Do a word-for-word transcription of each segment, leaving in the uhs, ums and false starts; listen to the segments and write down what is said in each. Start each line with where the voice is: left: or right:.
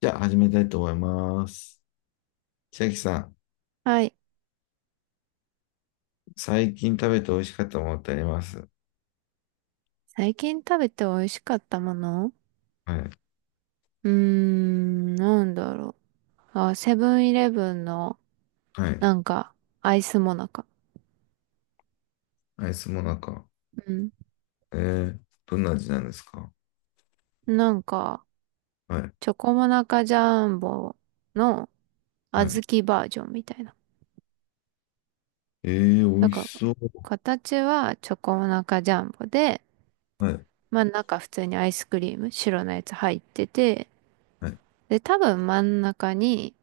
left: じゃあ始めたいと思います。千秋さん、
right: はい。
left: 最近食べて美味しかったものってあります？
right: 最近食べて美味しかったもの、
left: はい。
right: うーん、なんだろう。あ、セブンイレブンの、
left: はい。
right: なんか、アイスモナカ。
left: アイスもなか。
right: うん。
left: えー、どんな味なんですか？
right: なんか、
left: はい。
right: チョコモナカジャンボの小
left: はい。
right: 豆バージョンみたいな。
left: えー、美
right: だ
left: 味し
right: から、
left: そう。
right: 形はチョコモナカジャンボで、
left: はい。
right: まあ中普通にアイスクリーム、白のやつ入ってて、
left: はい。
right: で、多分真ん中に、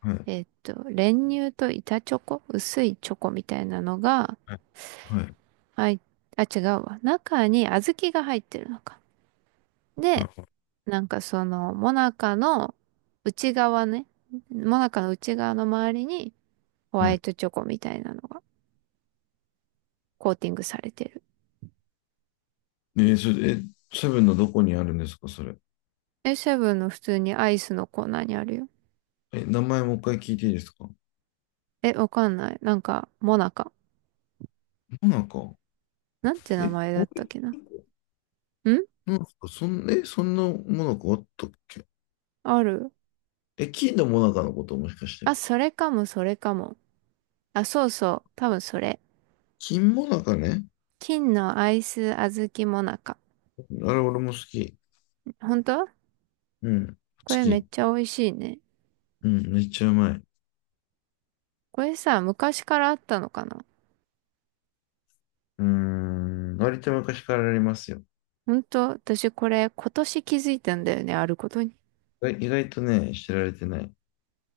left: はい。
right: えっと、練乳と板チョコ、薄いチョコみたいなのが、
left: はい。はい。
right: はい。あ、違うわ。中に小豆が入ってるのか。
left: は
right: で、
left: い
right: なんかその、もなかの内側ね。もなかの内側の周りにホ
left: は
right: ワ
left: い。
right: イトチョコみたいなのがコーティングされてる。
left: えー、それ、え、セブンのどこにあるんですか、それ。
right: え、セブンの普通にアイスのコーナーにあるよ。
left: え、名前もう一回聞いていいですか？も
right: え、わかんない。なんか、もなか。
left: なか。
right: なんて名
left: え、
right: 前だ
left: こ
right: っ
left: う
right: たっ
left: い
right: けな。
left: うとこ
right: ん
left: なんですか？そん、え、そんなもなかあったっけ？
right: ある。
left: え、金のもなかのこともしかし
right: あ、
left: て。
right: それかも、それかも。あ、そうそう。多分それ。
left: 金もなかね。
right: 金のアイス小豆もなか。
left: あれ、俺も好き。
right: 本当？
left: うん。好
right: これめっ
left: き。
right: ちゃ美味しいね。
left: うん。めっちゃうまい。
right: これさ、昔からあったのかな？
left: うーん。割と昔からありますよ。
right: ほんと、私これ今年気づいたんだよね、あることに。
left: 意外意外とね、知られてない。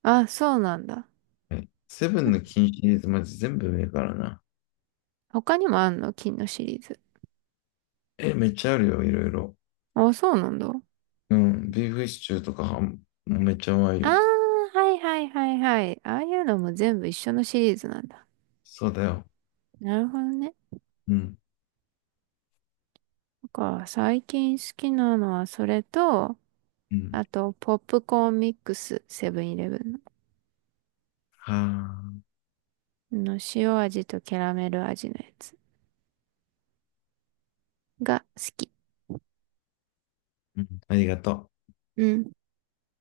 right: あ、そうなんだ。
left: はい。セブ
right: こ
left: ン
right: れ
left: の金シリーズ、まず全部上からな。
right: 他にもあんの？金のシリーズ。
left: え、めっちゃあるよ、いろいろ。
right: あ、そうなんだ。
left: うん。ビーフシチューとかは、もうめっちゃうまい
right: あ
left: よ。
right: ー、はいはいはいはい。ああいうのも全部一緒のシリーズなんだ。
left: そうだよ。
right: なるほどね。
left: うん。
right: なんか、最近好きなのはそれと、
left: うん。
right: あと、ポップコーンミックス、セブンイレブンの。
left: はあ。
right: あの塩味とキャラメル味のやつが好き。
left: うん。ありがと
right: うん。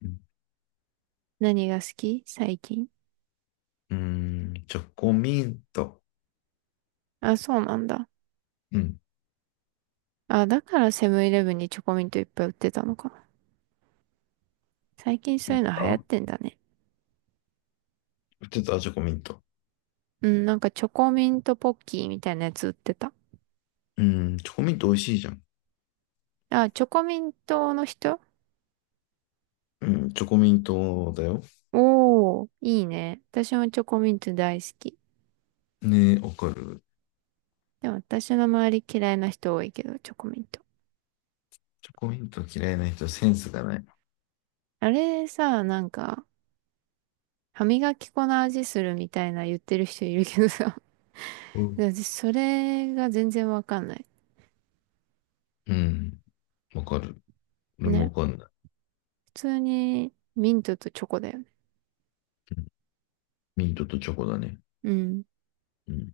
left: う。うん。
right: 何が好き最近？
left: うーん、チョコミント。
right: あ、そうなんだ。
left: うん。
right: あ、だからセブンイレブンにチョコミントいっぱい売ってたのかな。最近
left: 売
right: そ
left: っ
right: うい
left: て
right: うの流行っ
left: た
right: てんだね。
left: 売ってたチョコミント。
right: うん、なんかチョコミントポッキーみたいなやつ売ってた。
left: うん。チョコミント美味しいじゃん。
right: あ、チョコミントの人？
left: うん。チョコミントだよ。
right: おー、いいね。私もチョコミント大好き。
left: ねえ、わかる。
right: でも私の周り嫌いな人多いけど、チョコミント。
left: チョコミント嫌いな人はセンスがない。
right: あれさ、なんか、歯磨き粉の味するみたいな言ってる人いるけどさ。
left: う ん。
right: で私それが全然わかんない。
left: うん、わかる。俺もわ
right: ね。
left: かんない。
right: 普通にミントとチョコだよね。
left: うん、ミントとチョコだね。
right: うん。
left: うん。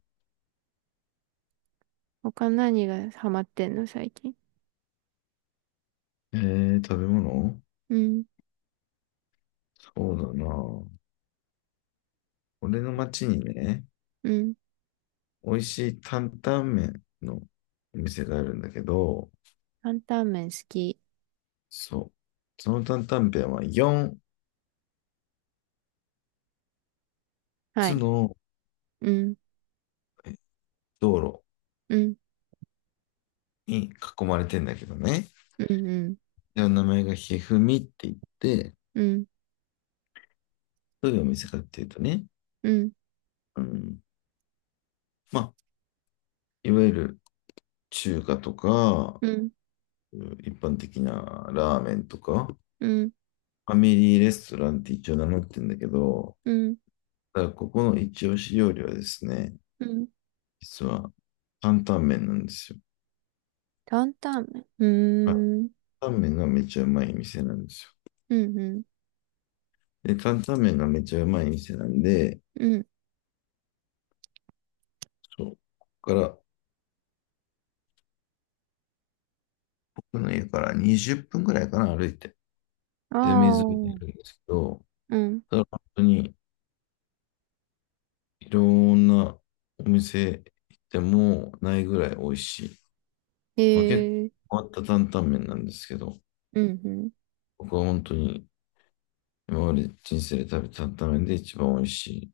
right: 他何がハマってんの、最近？
left: えー、食べ物？
right: うん、
left: そうだな。俺の町にね、
right: うん。
left: 美味しい担々麺のお店があるんだけど、
right: 担々麺好き。
left: そう。その担々麺は4
right: は
left: つ
right: い。
left: の
right: うん、
left: え道路
right: うん、
left: に囲まれてんだけどね。
right: うん、うん、
left: で、名前がひふみって言って、
right: うん、
left: どういうお店かっていうとね、
right: うん、
left: うん、まあ、いわゆる中華とか、
right: うん、
left: 一般的なラーメンとか、フ
right: うん、
left: ァミリーレストランって一応名乗ってんだけど、
right: うん、
left: ただここの一押し料理はですね、
right: うん。
left: 実は担々麺なんですよ。
right: 担々麺。うーん、
left: 担々麺がめちゃうまい店なんです
right: うん、うん、
left: よ。で、担々麺がめちゃうまい店なんで、
right: うん。
left: そう、ここから、僕の家からにじゅっぷんぐらいかな、歩いて。
right: あ
left: で、水辺にいるん
right: あ、
left: ですけど、
right: うん。
left: ただ本当にいろんなお店行ってもないぐらい美味しい。
right: へ
left: まあ、結
right: え、
left: 構変わった担々麺なんですけど、
right: うん、うん。
left: 僕は本当に今まで人生で食べた担々麺で一番美味しい。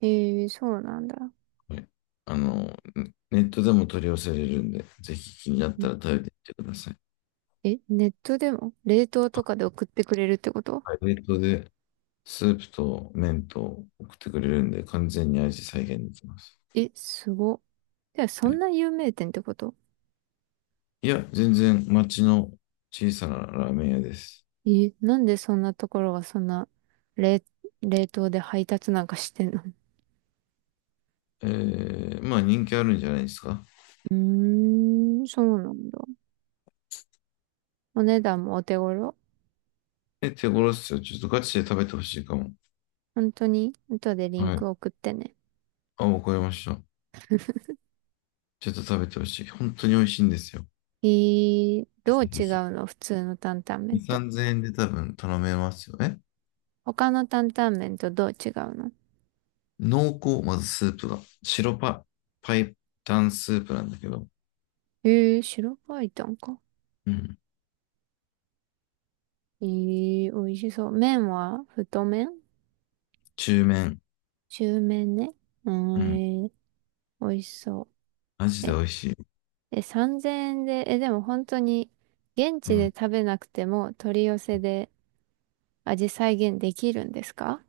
right: へえ、そうなんだ。
left: これあの、ねネネットでも取り寄せれるんで、ぜひ気になっ
right: う
left: た
right: ん。
left: ら食べてみてください。
right: え、ネットでも冷凍とかで送ってくれるってこと？
left: はい、冷凍でスープと麺と送ってくれるんで、完全に味再現できます。
right: え、すご。じゃあ、そ
left: は
right: ん
left: い、
right: な有名店ってこと？
left: いや、全然町の小さなラーメン屋です。
right: え、なんでそんなところがそんな冷、冷凍で配達なんかしてんの？
left: えー、まあ、人気あるんじゃないですか？
right: うーん、そうなんだ。お値段もお手頃？
left: え、手頃っすよ。ちょっとガチで食べてほしいかも。
right: 本当に後でリン
left: は
right: ク
left: い。
right: 送ってね。
left: あ、わかりました。ちょっと食べてほしい。本当に美味しいんですよ。ぜ
right: えー、どう
left: ひぜ
right: 違
left: ひ。
right: うの普通の担々
left: に、
right: 麺と。
left: さんぜんえんで多分頼めますよね。
right: 他の担々麺とどう違うの？
left: 濃厚、まずスープが。白パ、パイタンスープなんだけど。
right: えー、白バイタンか。
left: うん。
right: えー、美味しそう。麺は太麺？
left: 中麺。
right: 中麺ね。うー
left: う
right: ん、
left: ん。
right: えー美味しそ
left: マジ
right: う。
left: で
right: え。
left: 美味しい。
right: え、さんぜんえんで、え、でも本当に現
left: う
right: 地で
left: ん。
right: 食べなくても取り寄せで味再現できるんですか？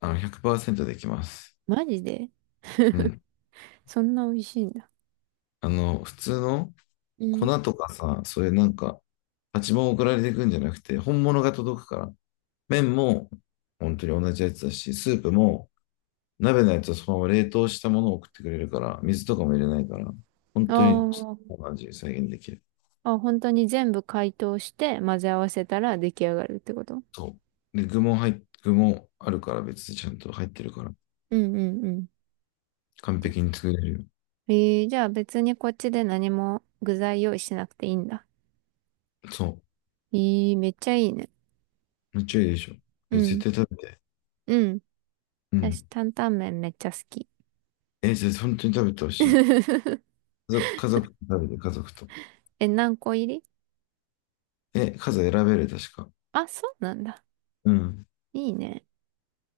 left: あの、ひゃくパーセントできます。
right: マジで？
left: うん。
right: そんな美味しいんだ。
left: あの、普通の
right: う
left: 粉
right: ん。
left: とかさ、それなんか、パチモン送られてくんじゃなくて、本物が届くから。麺も本当に同じやつだし、スープも鍋のやつはそのまま冷凍したものを送ってくれるから、水とかも入れないから、本
right: あ
left: 当に
right: ー。
left: その味再現できる。
right: あ、本当に全部解凍して混ぜ合わせたら出来上がるってこと？
left: そう。で、具も入っ、具もあるから別でちゃんと入ってるから、
right: うんうんうん。
left: 完璧に作れるよ。
right: えー、じゃあ別にこっちで何も具材用意しなくていいんだ。
left: そ
right: えー、めっちゃいいね。
left: う。めっちゃいいでしょ。
right: う
left: え、絶
right: ん。
left: 対食べて。
right: うん。
left: う
right: 私、
left: ん。
right: 担々麺めっちゃ好き。
left: え、絶対本当に食べてほしい。家族、家族と食べて、家族と。
right: え、何個入り？
left: え、数選べる、確か。
right: あ、そうなんだ。
left: うん。
right: いいね。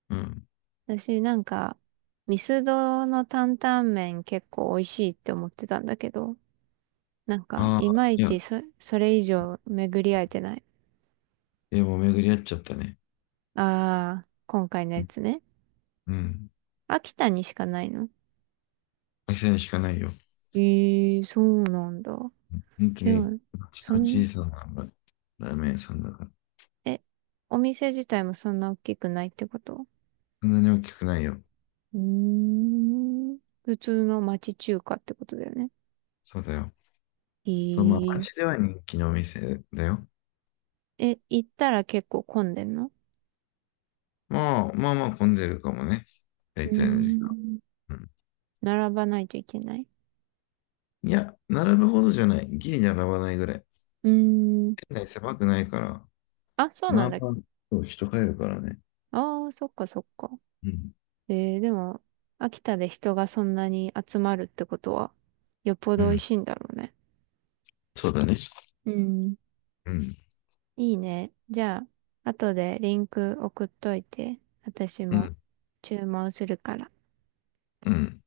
left: うん。
right: 私なんか、ミスドの担々麺結構美味しいって思ってたんだけど、なんか、
left: あ
right: い
left: あ、
right: まい
left: いや、
right: ちそ、それ以上巡り合えてない。
left: いやもう巡り合っちゃったね。
right: ああ、今回の
left: う
right: や
left: ん。
right: つね。
left: うん。
right: 秋田にしかないの？
left: 会社に引かないよ。
right: ええー、そうなんだ。
left: 本当
right: で
left: に、う
right: も、
left: ち
right: そ
left: の
right: ん、
left: 小さなまラーメン屋さんだから。
right: え、お店自体もそんな大きくないってこと？
left: そんなに大きくないよ。
right: うーん。普通の町中華ってことだよね。
left: そうだよ。
right: え
left: そう、まあ、街
right: ー、
left: では人気のお店だよ。
right: え、行ったら結構混んでんの？
left: まあ、まあまあ混んでるかもね。
right: う
left: 大
right: ー
left: 体の時間。
right: ん。
left: うん。
right: 並ばないといけない？
left: いや、並ぶほどじゃない。ギリ並ばないぐらい。
right: うーん。
left: 店内狭くないから、
right: あ、そうな
left: ま
right: ん
left: あ
right: だ。
left: まあ、そう人入るからね。
right: ああ、そっかそっか。
left: うん。
right: えー、でも、秋田で人がそんなに集まるってことは、よっぽ
left: う
right: ど美味
left: ん。
right: しいんだろうね。
left: そうだね。
right: うん。
left: うん。
right: いいね。じゃあ、後でリンク送っといて、私
left: う
right: も
left: ん。
right: 注文するから。
left: うん。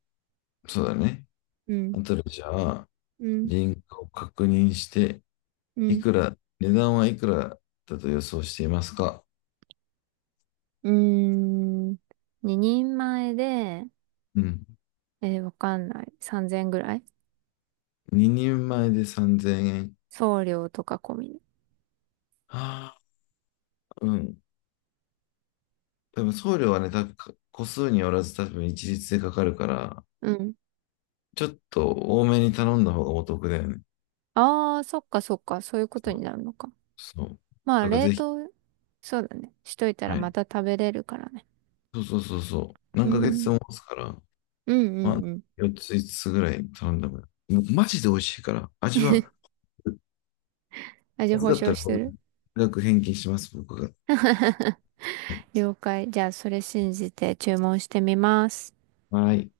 left: そうだね。
right: う
left: あ
right: ん。
left: とでじゃあ、
right: うん。
left: リンクを確認して、
right: う
left: い
right: ん。
left: くら、値段はいくらだと予想していますか？
right: うーん。ににんまえで、
left: うん。
right: えー、わかんない。さんぜんぐらい？
left: ににんまえでさんぜんえん。
right: 送料とか込みで。
left: はあ、うん。多分送料はね、多分個数によらず多分一律でかかるから、
right: うん。
left: ちょっと多めに頼んだ方がお得だよね。
right: ああ、そっかそっか。そういうこと
left: そ
right: に
left: う。
right: なるのか。
left: そう
right: まあ、
left: だから
right: 冷
left: ぜひ、
right: 凍、そうだね。しといたら
left: は
right: ま
left: い。
right: た食べれるからね。
left: そうそうそうそう。
right: う
left: 何ヶ月
right: ん。
left: も持つから、
right: うんう
left: まあ、
right: んうん。
left: よっつ、5つつぐらい頼んだもん。もうマジで美味しいから、味は、
right: 味
left: まず
right: 保
left: かっ
right: 証
left: たら、
right: し
left: こ
right: て
left: れ、
right: る？
left: 額返金します、僕が。はい。
right: 了解。じゃあ、それ信じて注文してみます。
left: はい